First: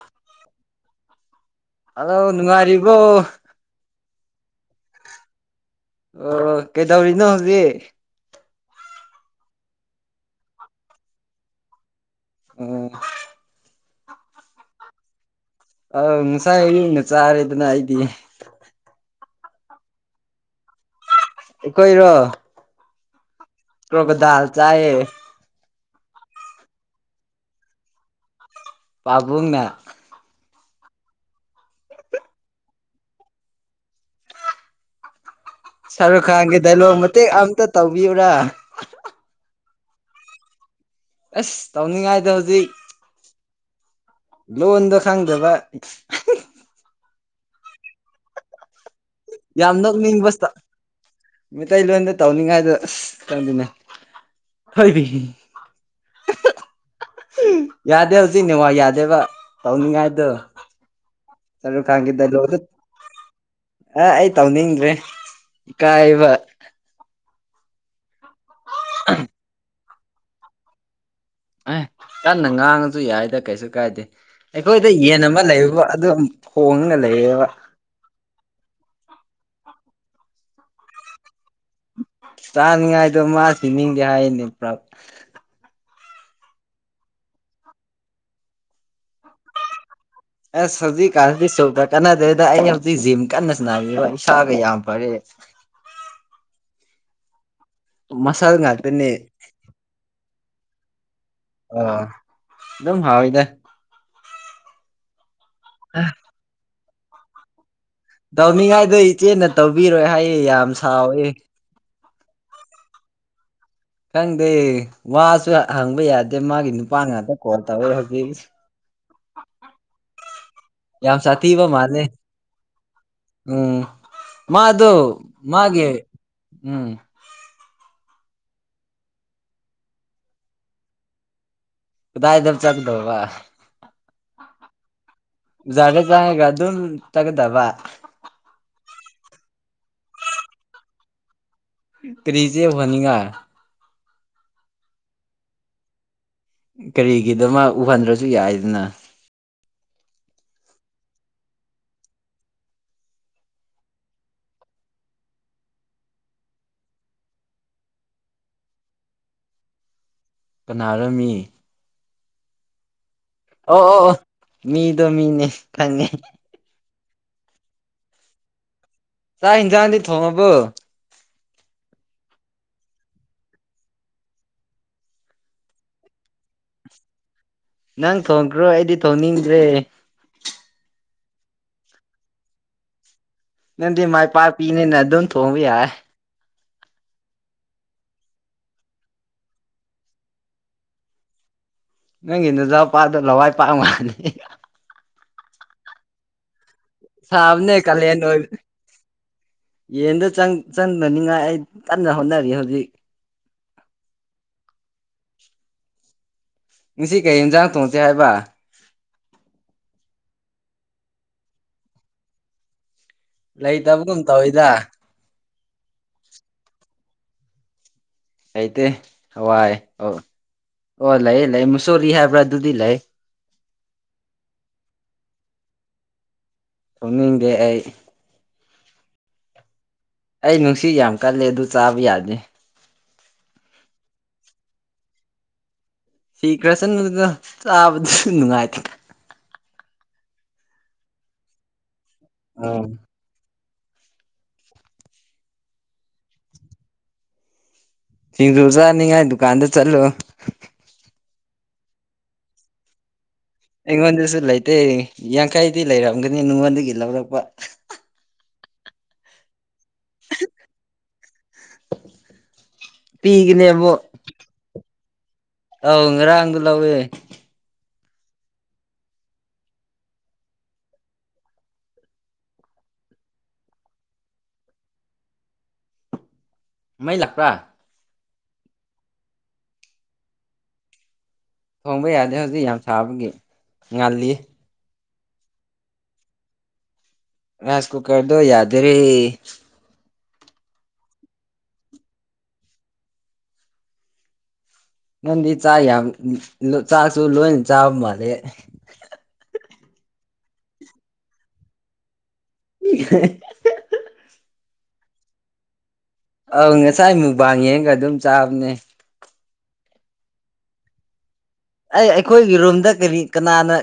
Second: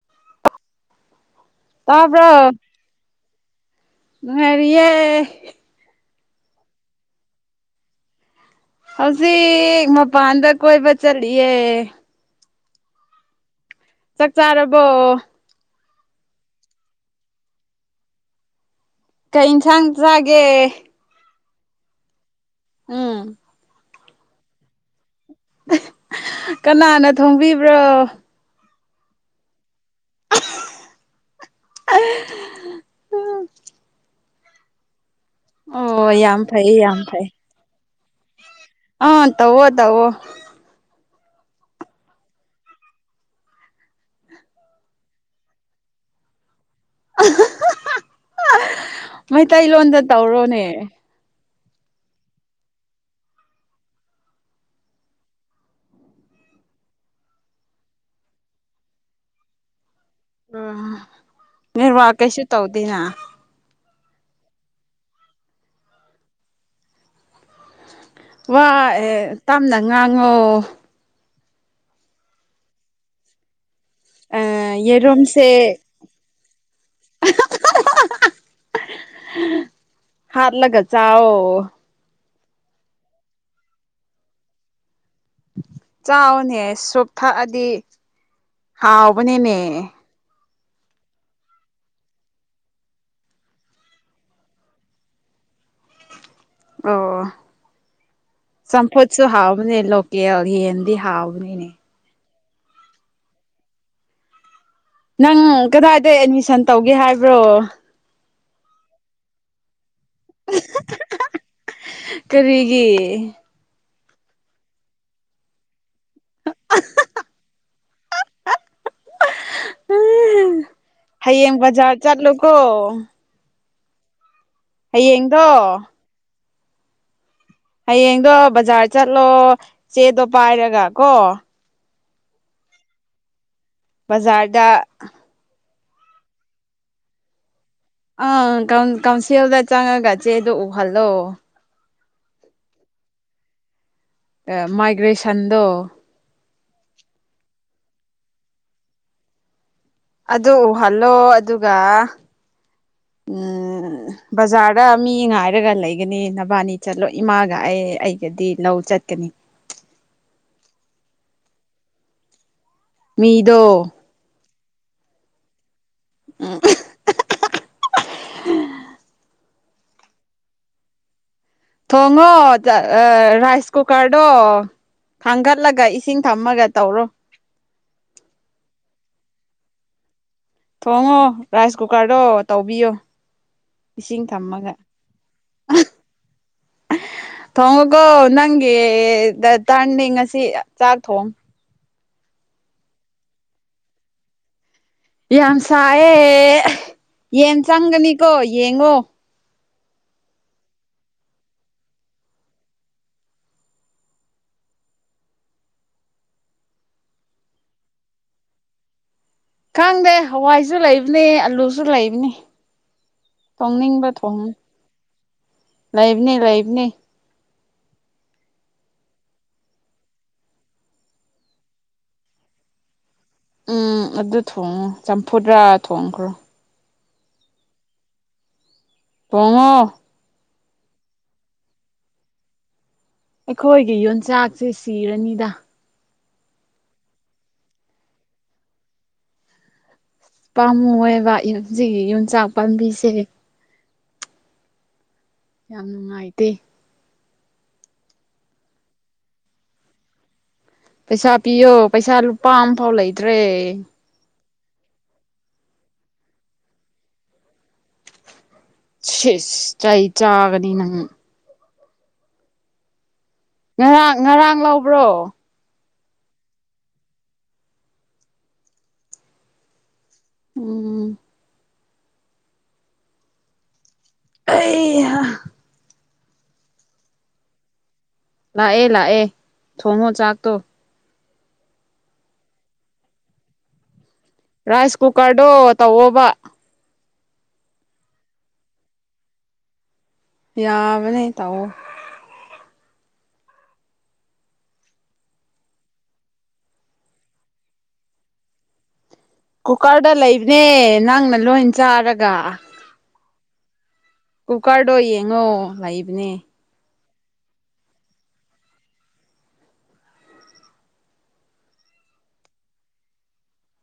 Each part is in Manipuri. [unintelligible] ꯑꯗꯣ ꯇꯥꯕ꯭ꯔꯣ ꯅꯨꯡꯉꯥꯏꯔꯤꯕꯣ ꯅꯨꯡꯉꯥꯏꯔꯤꯌꯦ ꯑꯣ ꯀꯩꯗꯧꯔꯤꯅꯣ ꯍꯧꯖꯤꯛ ꯍꯧꯖꯤꯛ ꯃꯄꯥꯟꯗ ꯀꯣꯏꯕ ꯆꯠꯂꯤꯌꯦ ꯑꯣ ꯆꯥꯛ ꯆꯥꯔꯕꯣ ꯑꯪ ꯉꯁꯥꯏ ꯑꯌꯨꯛꯅ ꯆꯥꯔꯦꯗꯅ ꯑꯩꯗꯤ ꯀꯩ ꯏꯟꯁꯥꯡ ꯆꯥꯒꯦ ꯑꯩꯈꯣꯏꯔꯣ ꯎꯝ ꯀꯣꯒꯣ ꯗꯥꯥ ꯆꯑ ꯀꯅꯥꯅ ꯊꯣꯡꯕꯤꯕ꯭ꯔꯣ ꯄꯥꯄꯅꯦ ꯎꯝ ꯁꯥꯔꯨꯈ ꯌꯥꯝ ꯈꯦ ꯐꯩ ꯗꯜꯋꯥ ꯌꯥꯝ ꯃꯦ ꯐꯩ ꯑ ꯇꯧꯕꯤꯌꯕꯔꯥ ꯑꯥ ꯇꯋꯥꯣ ꯇꯋꯣ ꯑꯁ ꯇꯧꯅꯤꯡꯉꯥꯏꯗ ꯍꯧꯖꯤꯛ ꯂꯣꯟꯣꯟꯗ ꯈꯪꯗꯕ [unintelligible] ꯃꯩꯇꯩ ꯂꯣꯟꯗ ꯇꯧꯔꯣꯅꯦ ꯃꯩꯂꯣꯟꯗ ꯇꯧꯅꯤꯡꯉꯥꯏꯗꯣ ꯈꯪꯗꯅꯦꯣꯏ ꯌꯥꯗꯦ ꯍꯧꯖꯤꯛ ꯅꯅꯤꯦꯋꯥ ꯌꯥꯗꯦꯕ ꯇꯧꯅꯤꯡꯉꯥꯏ ꯑ ꯃꯤ ꯋꯥ ꯀꯩꯁꯨ ꯗꯥꯏꯂꯣꯛꯇꯣ ꯇꯧꯗꯅ ꯑ ꯑꯩ ꯇꯧꯅꯤꯡꯗ꯭ꯔꯦ ꯏꯀꯥꯏꯕ ꯋꯥ ꯑꯦ ꯇꯝꯅ ꯉꯉꯣ ꯑꯦ ꯀ ꯅꯪ ꯉꯥꯡꯉꯁꯨ ꯌꯥꯏꯗ ꯀꯩꯁꯨ ꯀꯥꯏꯗꯦ ꯑꯥ ꯑꯩꯈꯣꯏꯗ ꯌꯦꯟ ꯑꯃ ꯌꯦꯔꯨꯝꯁꯦ ꯂꯩꯕꯕ ꯑꯗꯨꯝ ꯍꯣꯡꯅ ꯂꯩꯌꯦꯕ ꯍꯥꯔꯂꯒ ꯆ ꯆꯥꯅꯤꯡꯉꯥꯏꯗꯣ ꯃꯥ ꯊ ꯅꯤꯡꯒꯦ ꯍꯥꯏꯅꯤ ꯄꯨ꯭ꯔꯞ ꯆꯥꯎꯅꯦ ꯁꯣꯣꯛ ꯊꯛꯑꯗꯤ ꯍꯥꯎꯕꯅꯤꯅꯦ ꯑꯁ ꯍꯧꯖꯤꯛꯀꯥꯟ ꯀꯥꯟꯅꯗꯔꯤꯦꯗ ꯑꯩꯅ ꯍꯧꯖꯤꯛ ꯖꯤꯝ ꯀꯟꯅ ꯁꯥꯟꯅꯔꯤ ꯏꯁꯥꯒ ꯌꯥꯝ ꯐꯔꯦ ꯑꯣ ꯃꯁꯜ ꯉꯥꯛꯇꯅꯦ ꯁꯄꯣꯠꯁꯨ ꯍꯥꯎꯅꯤ ꯂ ꯀ ꯚꯍꯦꯟꯗꯤ ꯍꯥꯎ ꯑꯣ ꯑꯦꯝ ꯍꯥꯎꯏꯗ ꯅꯪ ꯀꯗꯥꯗ ꯑꯦꯗꯃꯤꯁꯟ ꯇꯧꯒꯦ ꯍꯥꯏꯕ꯭ꯔꯣ ꯇꯧꯃꯤ ꯉꯥꯏꯗ ꯏꯆꯦ ꯅ ꯇꯧ ꯇꯕꯤꯔꯣꯏ ꯍꯥꯏꯌꯦ ꯌꯥꯝ ꯁꯥꯎꯋꯦ ꯀꯔꯤꯒꯤ ꯈꯪꯗꯦ ꯋꯥꯁꯨ ꯍꯪꯕ ꯌꯥꯗꯦ ꯃꯥꯒꯤ ꯅꯨꯄꯥ ꯉꯥꯛꯇ ꯇꯕꯔ ꯍꯥꯕꯤꯁ ꯌꯥꯝ ꯍꯌꯦꯡꯡ ꯁꯥꯊꯤꯕ ꯖꯔ ꯃꯥꯜꯂꯦ ꯆꯠꯂꯨ ꯀꯣ ꯃꯥ ꯑꯗꯨ ꯃꯥꯒꯤꯦ ꯎꯝ ꯍꯌꯦꯡꯗꯣ ꯕꯥꯖꯥꯔ ꯆꯠꯂꯣ ꯆꯦꯗꯣ ꯄꯥꯏꯔꯒ ꯀꯣ ꯀꯗꯥꯏꯗꯕ ꯆꯡꯗꯣꯕ ꯕꯖꯥꯔꯗ ꯖꯥꯗ ꯆꯪꯉꯥꯒ ꯑꯗꯨꯝ ꯇꯒꯗꯥꯕ ꯑꯪ ꯀꯥꯎꯟ-ꯀꯥꯎꯟꯁꯤꯜꯗ ꯆꯪꯉꯒ ꯆꯦꯗ ꯎꯍꯜꯂꯣ ꯀ꯭ꯔꯦꯖꯤ ꯍꯣꯅꯤꯒꯥ ꯑꯦ ꯃꯥꯏꯒ꯭ꯔꯦꯁꯟꯗꯣ ꯀꯔꯤꯒꯤꯗꯃꯛ ꯎꯍꯟꯗ꯭ꯔꯁꯨ ꯌꯥꯏꯗꯅ ꯑꯗꯣ ꯎꯍꯜꯂꯣ ꯑꯗꯨꯒ ꯎꯝ ꯕꯖꯥꯔꯗ ꯃꯤ ꯉꯥꯏꯔꯒ ꯂꯩꯒꯅꯤ ꯅꯕꯥꯅꯤ ꯆꯠꯂꯣ ꯏꯃꯥꯒ ꯑꯩ ꯑꯩꯒꯗꯤ ꯂꯧ ꯆꯠꯀꯅꯤ ꯀꯅꯥꯔꯥꯃꯤ ꯃꯤꯗꯣ ꯑꯣ ꯃꯤꯗꯣ ꯃꯤꯅꯦ ꯈꯪꯉꯦ ꯎꯝ [inaudible] ꯆꯥꯛ ꯍꯤꯟꯖꯥꯡꯗꯤ ꯊꯣꯡꯉꯕꯣ ꯊꯣꯡꯉꯣ ꯑꯥ ꯔꯥꯏꯁ ꯀꯨꯀꯔꯗꯣ ꯊꯥꯡꯒꯠꯂꯒ ꯏꯁꯤꯡ ꯊꯝꯃꯥꯒ ꯇꯧꯔꯣ ꯅꯪ ꯊꯣꯡꯈ꯭ꯔꯣ ꯑꯩꯗꯤ ꯊꯣꯡꯅꯤꯡꯗ꯭ꯔꯦ ꯊꯣꯡꯉꯣ ꯔꯥꯏꯁ ꯀꯨꯀꯔꯗꯣ ꯇꯧꯕꯤꯌꯣ ꯅꯪꯗꯤ ꯏꯁꯤꯡ ꯃꯥꯏ ꯄꯥꯄꯤꯅꯦꯅ ꯑꯗꯨꯝ ꯊꯣꯡꯕ ꯌꯥꯏ ꯊꯣꯡꯉꯣꯀꯣ ꯅꯪꯒꯤ ꯗꯥ-ꯇ꯭ꯔꯟꯅꯤ ꯉꯁꯤ ꯆꯥꯛ ꯊꯣꯡ ꯅꯪꯒꯤꯅꯖ ꯄꯥꯗꯣ ꯂꯋꯥꯏ ꯄꯥꯛ ꯃꯥꯅꯤ ꯌꯥꯝ ꯁꯥꯌꯦ ꯌꯦꯟ ꯁꯥꯕꯅꯦ ꯀꯥꯂꯦꯟ ꯆꯪꯒꯅꯤꯀꯣ ꯑꯣꯏ ꯌꯦꯡꯉꯣ ꯌꯦꯟꯗꯣ ꯆꯪ-ꯆꯪꯗꯅꯤꯡꯉꯥꯏ ꯑꯩ ꯀꯟꯅ ꯍꯣꯠꯅꯔꯤ ꯍꯧꯖꯤꯛ ꯉꯁꯤ ꯀꯩ ꯌꯦꯟꯖꯥꯡ ꯊꯣꯡꯁꯦ ꯍꯥꯏꯕ ꯈꯪꯗꯦ ꯍꯋꯥꯏꯁꯨ ꯂꯩꯕꯅꯦ ꯑꯂꯨꯁꯨ ꯂꯩꯕꯅꯦ ꯇꯣꯡꯅꯤꯡꯕ ꯂꯩꯇꯕꯒꯨꯝ ꯊꯣꯡꯉꯣ ꯇꯧꯋꯤꯗ ꯂꯩꯕꯅꯦ- ꯂꯩꯕꯅꯦ ꯑꯩꯇꯦ ꯍꯋꯥꯏ ꯑꯣ-ꯑꯣ ꯂꯩꯌꯦ- ꯂꯩꯌꯦ ꯃꯨꯁꯣꯔꯤ ꯍꯥꯏꯕ꯭ꯔꯥ ꯑꯗꯨꯗꯤ ꯂꯩ ꯎꯝ ꯑꯗꯨ ꯊꯣꯡꯉꯣ ꯆꯝꯐꯨꯠꯔꯥ ꯊꯣꯡꯈ꯭ꯔꯣ ꯊꯣꯡꯅꯤꯡꯗꯦ ꯑꯩ ꯊꯣꯡꯉꯣ ꯑꯩ ꯅꯨꯡꯁꯤ ꯌꯥꯝ ꯀꯜꯂꯦ ꯑꯗꯨ ꯆꯥꯕ ꯌꯥꯗꯦ ꯑꯩꯈꯣꯏꯒꯤ ꯌꯣꯟꯆꯥꯛꯁꯦ ꯁꯤꯔꯅꯤꯗ ꯁꯤꯈ꯭ꯔꯥꯁꯅꯨꯗ ꯆꯥꯕꯗꯁꯨ ꯅꯨꯡꯉꯥꯏꯇ꯭ꯔꯥꯀꯥꯟ ꯄꯥꯝꯃꯨꯌꯦꯕ ꯏꯞꯖꯤꯒꯤ ꯌꯨꯝ ꯆꯥꯎ ꯑꯥ ꯄꯥꯟꯕꯤꯖꯦ ꯌꯥꯝ ꯅꯨꯡꯉꯥꯏꯇꯦ ꯊꯤꯡꯖꯨ ꯆꯥꯅꯤꯡꯉꯦ ꯗꯨꯀꯥꯟꯗ ꯆꯠꯂꯣ ꯄꯩꯁꯥ ꯄꯤꯌꯣ ꯄꯩꯁꯥ ꯂꯨꯄꯥ ꯑꯃꯥ ꯐꯥꯎ ꯂꯩ ꯑꯩꯉꯣꯟꯗꯁꯨ ꯂꯩ ꯇꯦ ꯌꯥꯡꯈꯩꯗꯤ ꯂꯩꯔꯝꯒꯅꯤ ꯃꯤꯉꯣꯟꯗꯒꯤ ꯂꯧꯔꯛꯄ ꯁꯤꯁ ꯆꯩ ꯆꯒꯅꯤꯅ ꯄꯤꯒꯅꯦ ꯉꯔꯥꯡ ꯉꯔꯥꯡ ꯂ ꯍꯕ꯭ꯔꯣ ꯑ ꯔꯒ ꯂꯋꯦ ꯎꯝ ꯑꯩ ꯃꯥꯏ ꯂꯥꯛꯄ꯭ꯔ ꯂꯥꯛꯑꯦ ꯂꯥꯛꯑꯦ ꯊꯣꯡꯉꯣ ꯆꯥꯛꯇꯣ ꯊꯣꯡꯕ ꯌꯥꯗꯦ ꯍꯧꯖꯤꯛ ꯌꯥꯝ ꯁꯥꯕꯒꯤ ꯉꯜꯂꯤ ꯄꯨ ꯀꯥꯗꯣ ꯇꯋꯣꯕ ꯔꯥꯏꯁ ꯀꯨꯀꯔꯗ ꯌꯥꯗꯔꯤꯦ ꯌꯥꯕꯅꯦ ꯇꯑꯣ ꯅꯪꯗꯤ ꯆꯥꯛ ꯌꯥꯝ ꯆꯥꯛꯁꯨ ꯂꯣꯏꯅ ꯆꯥꯕ ꯃꯥꯜꯂꯦ ꯀꯨꯀꯔꯗ ꯂꯩꯕꯅꯦ ꯅꯪꯅ ꯂꯣꯏ ꯆꯥꯔꯒ [unintelligible] ꯀꯨꯀꯔꯗꯣ ꯌꯦꯡꯉꯣ ꯂꯩꯕ ꯄꯨꯅꯦ ꯑꯧ ꯉꯁꯥꯏ ꯃꯨꯛꯕꯥꯡ ꯌꯦꯡꯒ ꯑꯗꯨꯝ ꯆꯥꯕꯅꯦ ꯑꯩ ꯑꯩꯈꯣꯏꯒꯤ ꯔꯨꯝꯗ ꯀꯔꯤ ꯀꯅꯥꯅ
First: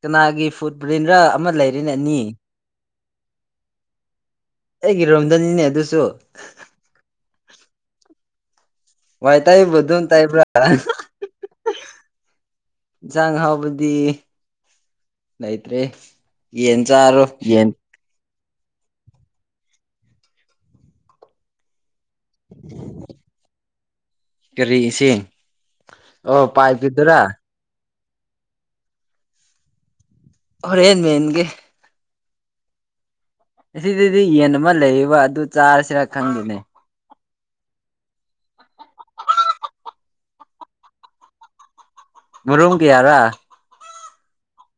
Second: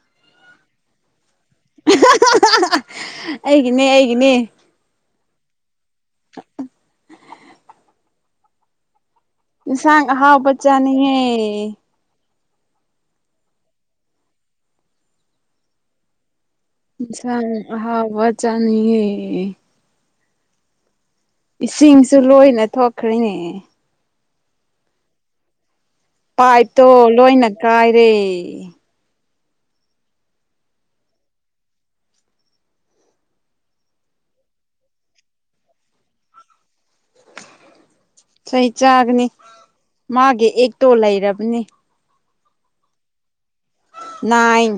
ꯀꯅꯥꯒꯤ ꯐꯨꯗ ꯕꯟꯗ꯭ꯔꯥ ꯑꯩꯒꯤꯅꯦ ꯑꯩꯒꯤꯅꯦ ꯔꯣꯝꯖꯅꯤꯅꯦ ꯑꯗꯨ ꯆ ꯁꯒ ꯍꯥꯎ ꯇꯩꯕ꯭ꯔꯥ ꯄꯆꯥꯅꯤꯌꯦ ꯏꯟꯁꯥꯡ ꯍꯥꯎꯕꯗꯤ ꯂꯩꯇ꯭ꯔꯦ ꯌꯦꯟ ꯆꯥꯔꯣ ꯏꯟꯁꯥꯡ ꯌꯦꯟ ꯑꯍꯥꯎꯕ ꯆꯥꯅꯤꯡꯉꯦ ꯏꯁꯤꯡ ꯏ ꯁꯨ ꯂꯣꯏꯅ ꯊꯣꯛꯈ꯭ꯔꯔꯤꯅꯦ ꯀꯔꯤ ꯏꯁꯤꯡ ꯑꯣ ꯄꯥꯏꯇꯣ ꯄꯥꯏꯞꯀꯤꯗꯨꯔꯥ ꯂꯣꯏꯅ ꯀꯥꯏ ꯦ [unintelligible] ꯍꯔꯦꯟꯃꯤꯟꯦ ꯑꯁꯤꯗꯗꯤ ꯌꯦꯟ ꯑꯃ ꯂꯩꯔꯤꯕꯌꯦ ꯑꯗꯨ ꯆꯥꯔꯁꯤꯔꯥ ꯈꯪꯗꯅꯦ ꯆꯍꯤ ꯆꯥꯒꯅꯤ ꯃꯥꯒꯤ ꯑꯦꯛꯇꯣ ꯂꯩꯔꯕꯅꯤ ꯃꯔꯨꯝ ꯀ ꯌꯥꯔ ꯅꯥꯏꯟ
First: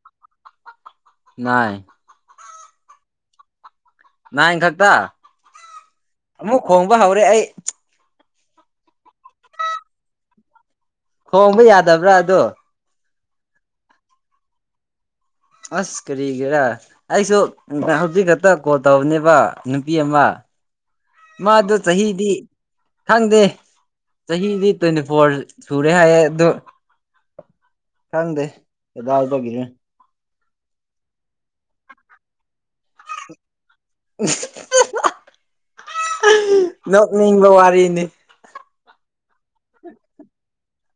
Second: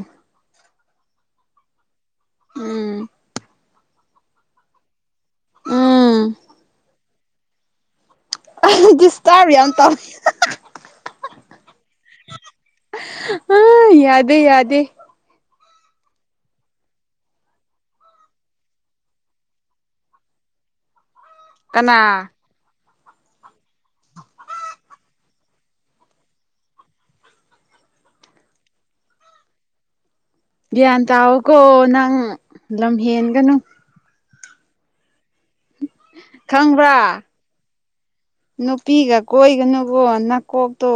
ꯅꯏ ꯎꯝ ꯅꯅꯥ ꯏꯪꯛꯇ ꯎꯝ ꯑꯃꯨꯛ ꯍꯣꯡꯕ ꯍꯥꯎ ꯍꯔꯦ ꯑꯩ [unintelligible] ꯁ ꯇꯕꯔꯤ ꯇ [unintelligible] ꯈꯣꯡꯕ ꯌꯥꯗꯕ꯭ꯔꯥ ꯑꯗꯣ ꯑꯥ ꯌꯥꯗꯦ ꯌꯥꯗꯦ ꯑꯁ ꯀꯔꯤꯒꯤꯦꯔꯥ ꯑꯩꯁꯨ ꯍꯧꯖꯤꯛ ꯈꯛꯇ ꯀꯣꯜ ꯇꯧꯕꯅꯦꯕ ꯅꯨꯄꯤ ꯑꯃ ꯃꯥ ꯑꯗꯨ ꯀꯅꯥ ꯆꯍꯤꯗꯤ ꯈꯪꯗꯦ ꯆꯍꯤꯗꯤ ꯇ꯭ꯋꯦꯟꯇꯤ ꯐꯣꯔ ꯁꯨꯔꯦ ꯍꯥꯏꯌꯦꯦ ꯑꯗꯨ ꯈꯪꯗꯦ ꯀꯗꯥꯏꯗꯅꯣ ꯌꯥ ꯇꯥꯎꯒꯣ ꯅꯪ ꯂꯝ ꯍꯟꯒꯅꯨ [unintelligible] ꯈꯪꯕ꯭ꯔꯥ ꯅꯣꯛꯅꯤꯡꯕ ꯋꯥꯔꯤꯅꯤ ꯅꯨꯄꯤꯒ ꯀꯣꯏꯒꯅꯨꯀꯣ ꯅꯥꯀꯣꯛ ꯇꯣ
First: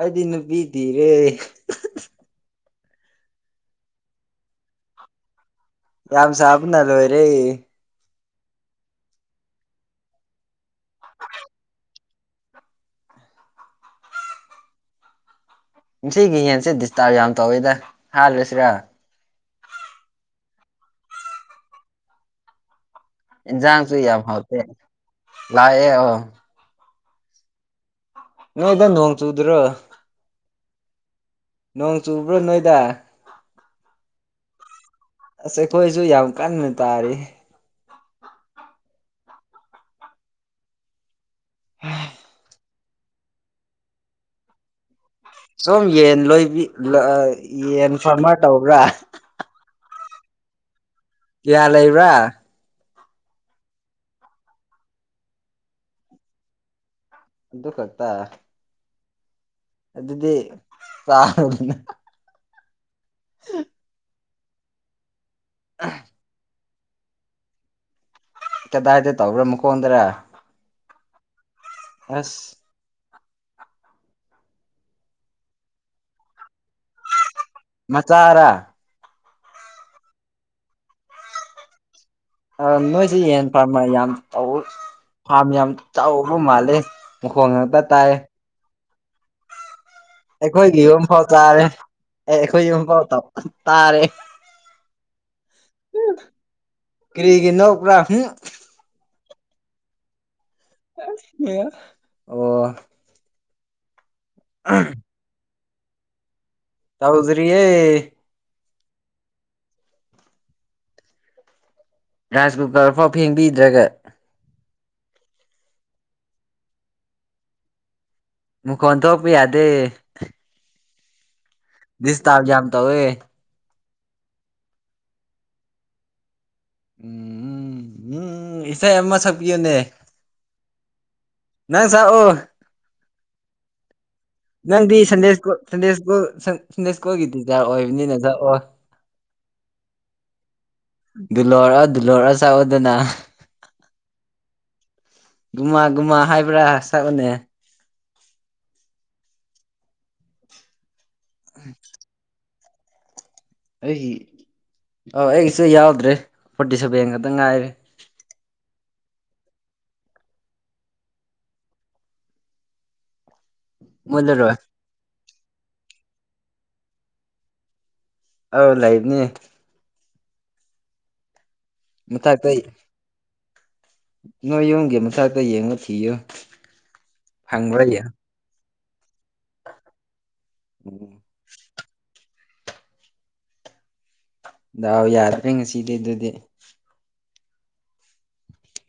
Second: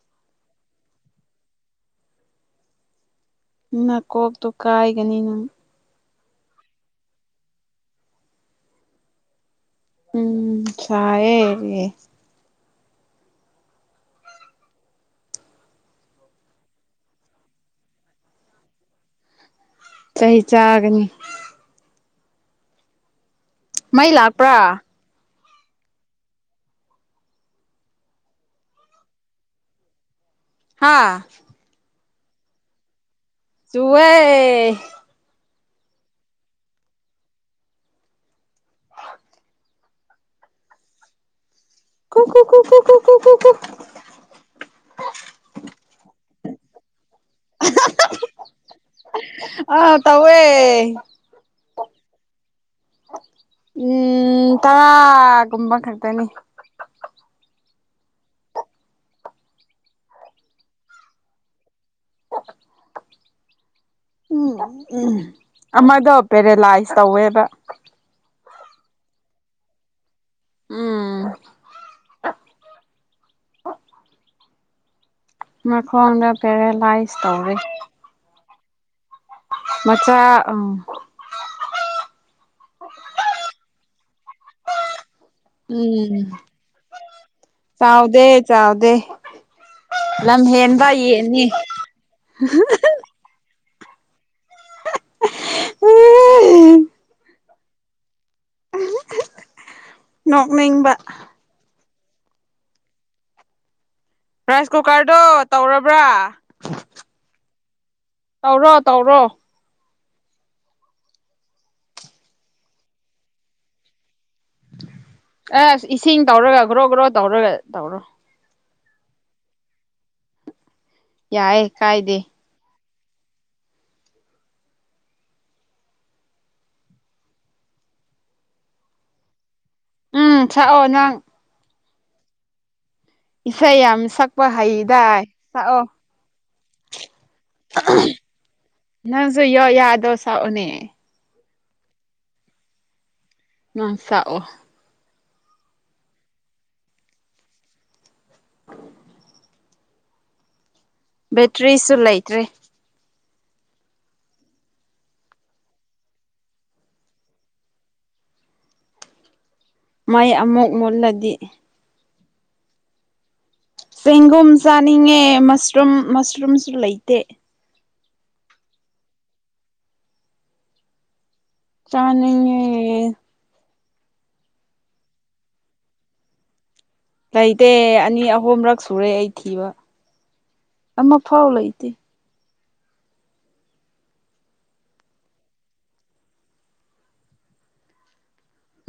ꯑꯩꯗꯤ ꯅꯨꯄꯤ ꯊꯤꯔꯦ ꯅꯥꯀꯣꯛꯇꯨ ꯀꯥꯏꯒꯅꯤ ꯅꯪ ꯌꯥꯝ ꯁꯥꯥꯕꯅ ꯂꯣꯏꯔꯦ ꯎꯝ ꯁꯥꯌꯦ ꯁꯤꯒꯤ ꯌꯦꯟꯁꯦ ꯗꯤꯁꯇꯥꯔꯕ ꯌꯥꯝ ꯇꯧꯋꯦꯗ ꯍꯥꯠꯂꯥꯁꯤꯔꯥ ꯆꯩ ꯆꯥꯒꯅꯤ ꯏꯟꯖꯥꯡꯁꯨ ꯃꯩ ꯌꯥꯝ ꯍꯥꯎꯇꯦ ꯂꯥꯛꯄ꯭ꯔꯥ ꯂꯥꯛꯑꯦ ꯑꯣ ꯅꯣꯏꯗ ꯅꯣꯡ ꯆꯨꯗꯔ꯭ꯣ ꯍꯥꯥ ꯅꯣꯡ ꯆꯨꯕ꯭ꯔꯣ ꯅꯣꯏꯗ ꯆꯨꯌꯦ ꯑꯁ ꯑꯩꯈꯣꯏꯁꯨ ꯌꯥꯝ ꯀꯟꯅ ꯇꯥꯔꯤ ꯀꯨꯀꯨꯀꯨ ꯀꯨ ꯀꯨ ꯀꯨ ꯀꯨ ꯁꯨꯝ ꯌꯦꯟ ꯂꯣꯏꯕꯤ ꯌꯦꯟ ꯐꯥꯔꯃꯔ ꯇꯧꯕ꯭ꯔꯥ ꯑꯥ ꯇꯧꯋꯦ ꯀꯌꯥ ꯂꯩꯕ꯭ꯔꯥ ꯎꯝ ꯇꯔꯥꯒꯨꯝꯕ ꯈꯛꯇꯅꯤ ꯑꯗꯨ ꯈꯛꯇ ꯑꯗꯨꯗꯤ ꯆꯥꯔꯣꯗꯅ [unintelligible] ꯎꯝ ꯎꯝ ꯎꯝ ꯑꯃꯗꯣ ꯄꯦꯔꯦꯂꯌ꯭ꯥꯁ ꯇꯧꯋꯦꯕꯥ ꯀꯗꯥꯏꯗ ꯇꯧꯕꯔ꯭ꯥ ꯃꯈꯣꯡꯗꯔ ꯎꯝ ꯑꯥꯁ ꯃꯈꯣꯟꯗ ꯄꯦꯔꯥꯂꯥꯏꯁ ꯇꯧꯋꯦ ꯃꯆꯥꯔꯥ ꯃꯆꯥ ꯎꯝ ꯅꯣꯏꯁꯤ ꯌꯦꯟ ꯐꯥꯔꯃꯔ ꯌꯥꯝ ꯇꯧ ꯐꯥꯔꯝ ꯌꯥꯝ ꯎꯝ ꯆꯥꯎꯕ ꯃꯥꯜꯂꯦ ꯃꯈꯣꯡ ꯉꯥꯛꯇ ꯇꯥꯏ ꯑꯣ ꯑꯩꯈꯣꯏꯒꯤ ꯌꯨꯝ ꯑꯃꯐꯥꯎ ꯆꯥꯔꯦ ꯑꯦ ꯑꯩꯈꯣꯏ ꯌꯨꯝ ꯑꯃꯐꯥꯎ ꯇꯥꯎ ꯇꯥꯔꯦ ꯀꯔꯤꯒꯤ ꯅꯧ ꯄꯨ꯭ꯔꯥ ꯎꯝ ꯅꯣꯛꯅꯤꯡꯕ ꯑ ꯑꯣ ꯔꯥꯏꯁ ꯀꯨꯀꯔꯗꯨꯣ ꯇꯧꯔꯕ꯭ꯔꯥ ꯇꯥꯎꯗꯔꯤ ꯇꯧꯔꯣ ꯇꯧꯔꯣ ꯔꯥꯏꯁ ꯀꯨꯀꯔꯐꯥꯎ ꯐꯦꯡꯕꯤꯗ꯭ꯔꯒ ꯑꯁ ꯏꯁꯤꯡ ꯇꯧꯔꯒ ꯒ꯭ꯔꯣ ꯒ꯭ꯔꯣ ꯇꯧꯔꯒ ꯇꯧꯔꯣ ꯃ ꯀꯣꯟꯣꯟ ꯊꯣꯛꯄꯤ ꯌꯥꯗꯦ ꯌꯥꯏꯦ ꯀꯥꯏꯗꯦ ꯇꯋꯦ ꯎꯝ ꯎꯝ ꯎꯝ ꯏꯁꯩ ꯑꯃ ꯁꯛꯄꯤꯌꯨꯅꯦ ꯎꯝ ꯁꯥꯛꯑꯣ ꯅꯪ ꯅꯪ ꯁꯥꯑꯣ ꯏꯁꯩꯩ ꯌꯥꯝ ꯁ ꯅꯪꯗꯤ ꯁꯟꯗꯦꯁꯀꯣ ꯁꯟꯗꯦꯁꯀꯣ ꯏꯁ ꯅꯪꯁꯨ ꯌꯣ ꯌꯥꯗꯣ ꯁꯥꯅꯦ ꯗꯨꯜꯂꯣꯔꯛ ꯗꯨꯜꯂꯣꯔ ꯆꯥꯛꯑꯣꯗꯅ ꯃꯁꯑꯣ ꯒꯨꯝꯃꯥ ꯒꯨꯝꯃꯥ ꯍꯥꯏꯕ꯭ꯔꯥ ꯁꯛꯕꯅꯦ ꯕꯦꯇ꯭ꯔꯤꯁꯨ ꯂꯩꯇ꯭ꯔꯦ ꯑꯩꯒꯤ ꯑ ꯑꯩꯒꯤꯁꯨ ꯌꯥꯎꯗ꯭ꯔꯦ ꯐꯣꯔꯇꯤ ꯁꯦꯚꯦꯟ ꯈꯛꯇ ꯉꯥꯏꯔꯦ ꯃꯥꯏ ꯑꯃꯨꯛ ꯃꯨꯜꯂꯗꯤ ꯁꯒꯨꯝ ꯃꯨꯠꯂꯔꯣꯏ ꯆꯥꯅꯤꯡꯉꯦꯁ ꯃꯁꯔꯨꯝ ꯃꯁꯔꯨꯝꯁꯨ ꯂꯩꯇꯦ ꯑꯥꯎ ꯂꯩ ꯂꯩꯕꯅꯤ ꯃꯊꯛꯇ ꯆꯥꯅꯤ ꯅꯣꯏ ꯌꯨꯝꯒꯤ ꯃꯊꯛꯇ ꯌꯦꯡꯉꯨ ꯊꯤꯌꯨ ꯂꯩꯇꯦ ꯐꯪꯕ꯭ꯔꯥ ꯌꯦꯡꯉꯣ ꯑꯅꯤ ꯑꯍꯨꯝꯔꯛ ꯇꯨꯔꯦ ꯊꯤꯕ ꯑꯃ ꯐꯥꯎ ꯂꯩ ꯏꯇꯦ ꯗꯥꯑꯣ ꯌꯥꯔ꯭ꯔꯦ ꯉꯁꯤꯗꯤ ꯑꯗꯨꯗꯤ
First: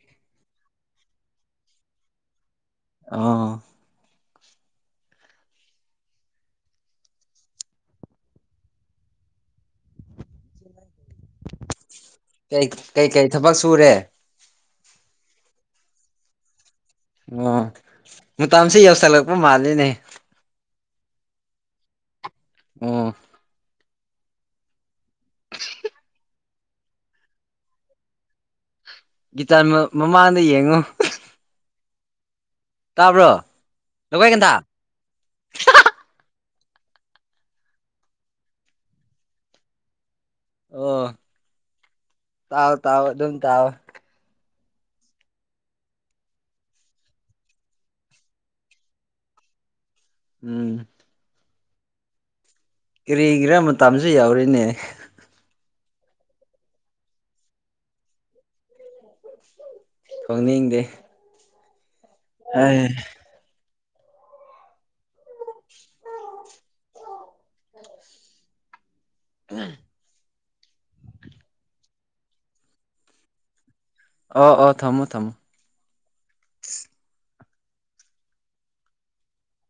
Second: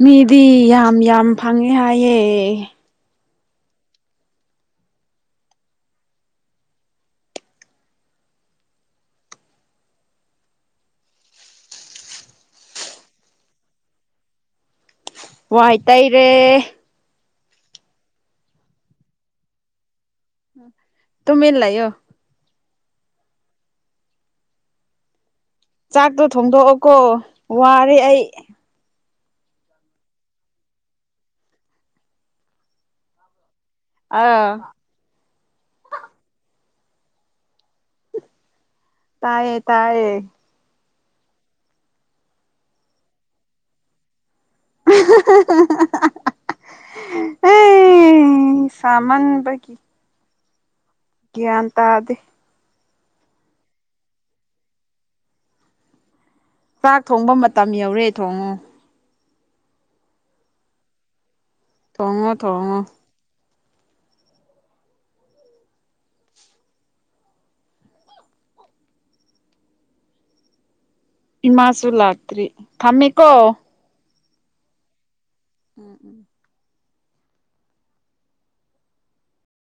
ꯃꯤꯗꯤ ꯌꯥꯝ ꯌꯥꯝ ꯐꯪꯉꯦ ꯍꯥꯏꯌꯦ ꯑꯥ ꯀꯩ ꯀꯩ ꯊꯕꯛ ꯁꯨꯔꯦ ꯋꯥꯏ ꯇꯩꯔꯦ ꯑꯣ ꯃꯇꯝꯁꯤ ꯌꯧꯁꯜꯂꯛꯄ ꯃꯥꯜꯂꯤꯅꯦ ꯇꯨꯃꯤꯟ ꯂꯩꯌꯣ ꯑꯣ ꯆꯥꯛꯇꯣ ꯊꯣꯡꯗꯣꯛꯑꯣꯀꯣ ꯋꯥꯔꯦ ꯑꯩ ꯒꯤꯇꯥꯔ ꯃꯃꯥꯡꯗ ꯌꯦꯡꯉꯣ ꯇꯥꯕ꯭ꯔꯣ ꯂꯧꯀꯣꯏ ꯀꯟꯊꯥ ꯑꯥ ꯇꯥꯌꯦ ꯇꯥꯌꯦ ꯑꯣ ꯇꯥꯎ ꯇꯥꯎ ꯑꯗꯨꯝ ꯇꯥꯎꯑꯣ ꯑꯦ ꯁꯥꯃꯟꯕꯒꯤ ꯎꯝ ꯒ꯭ꯌꯥꯟ ꯇꯥꯗꯦ ꯀꯔꯤꯒꯤꯔ ꯃꯇꯝꯁꯨ ꯌꯧꯔꯦꯅꯦ ꯆꯥꯛ ꯊꯣꯡꯕ ꯃꯇꯝ ꯌꯧꯔꯦ ꯊꯣꯡꯉꯣ ꯊꯣꯡꯅꯤꯡꯗꯦ ꯊꯣꯡꯉꯣ ꯊꯣꯡꯉꯣ ꯑꯦ ꯑꯁ ꯑ ꯏꯃꯥꯁꯨꯨ ꯂꯥꯥꯛꯇ꯭ꯔꯤ ꯊꯝꯃꯦꯀꯣ ꯑꯣ ꯑꯣ ꯊꯝꯃꯣ ꯊꯝꯃꯣ ꯎꯝ ꯎꯝ [unintelligible]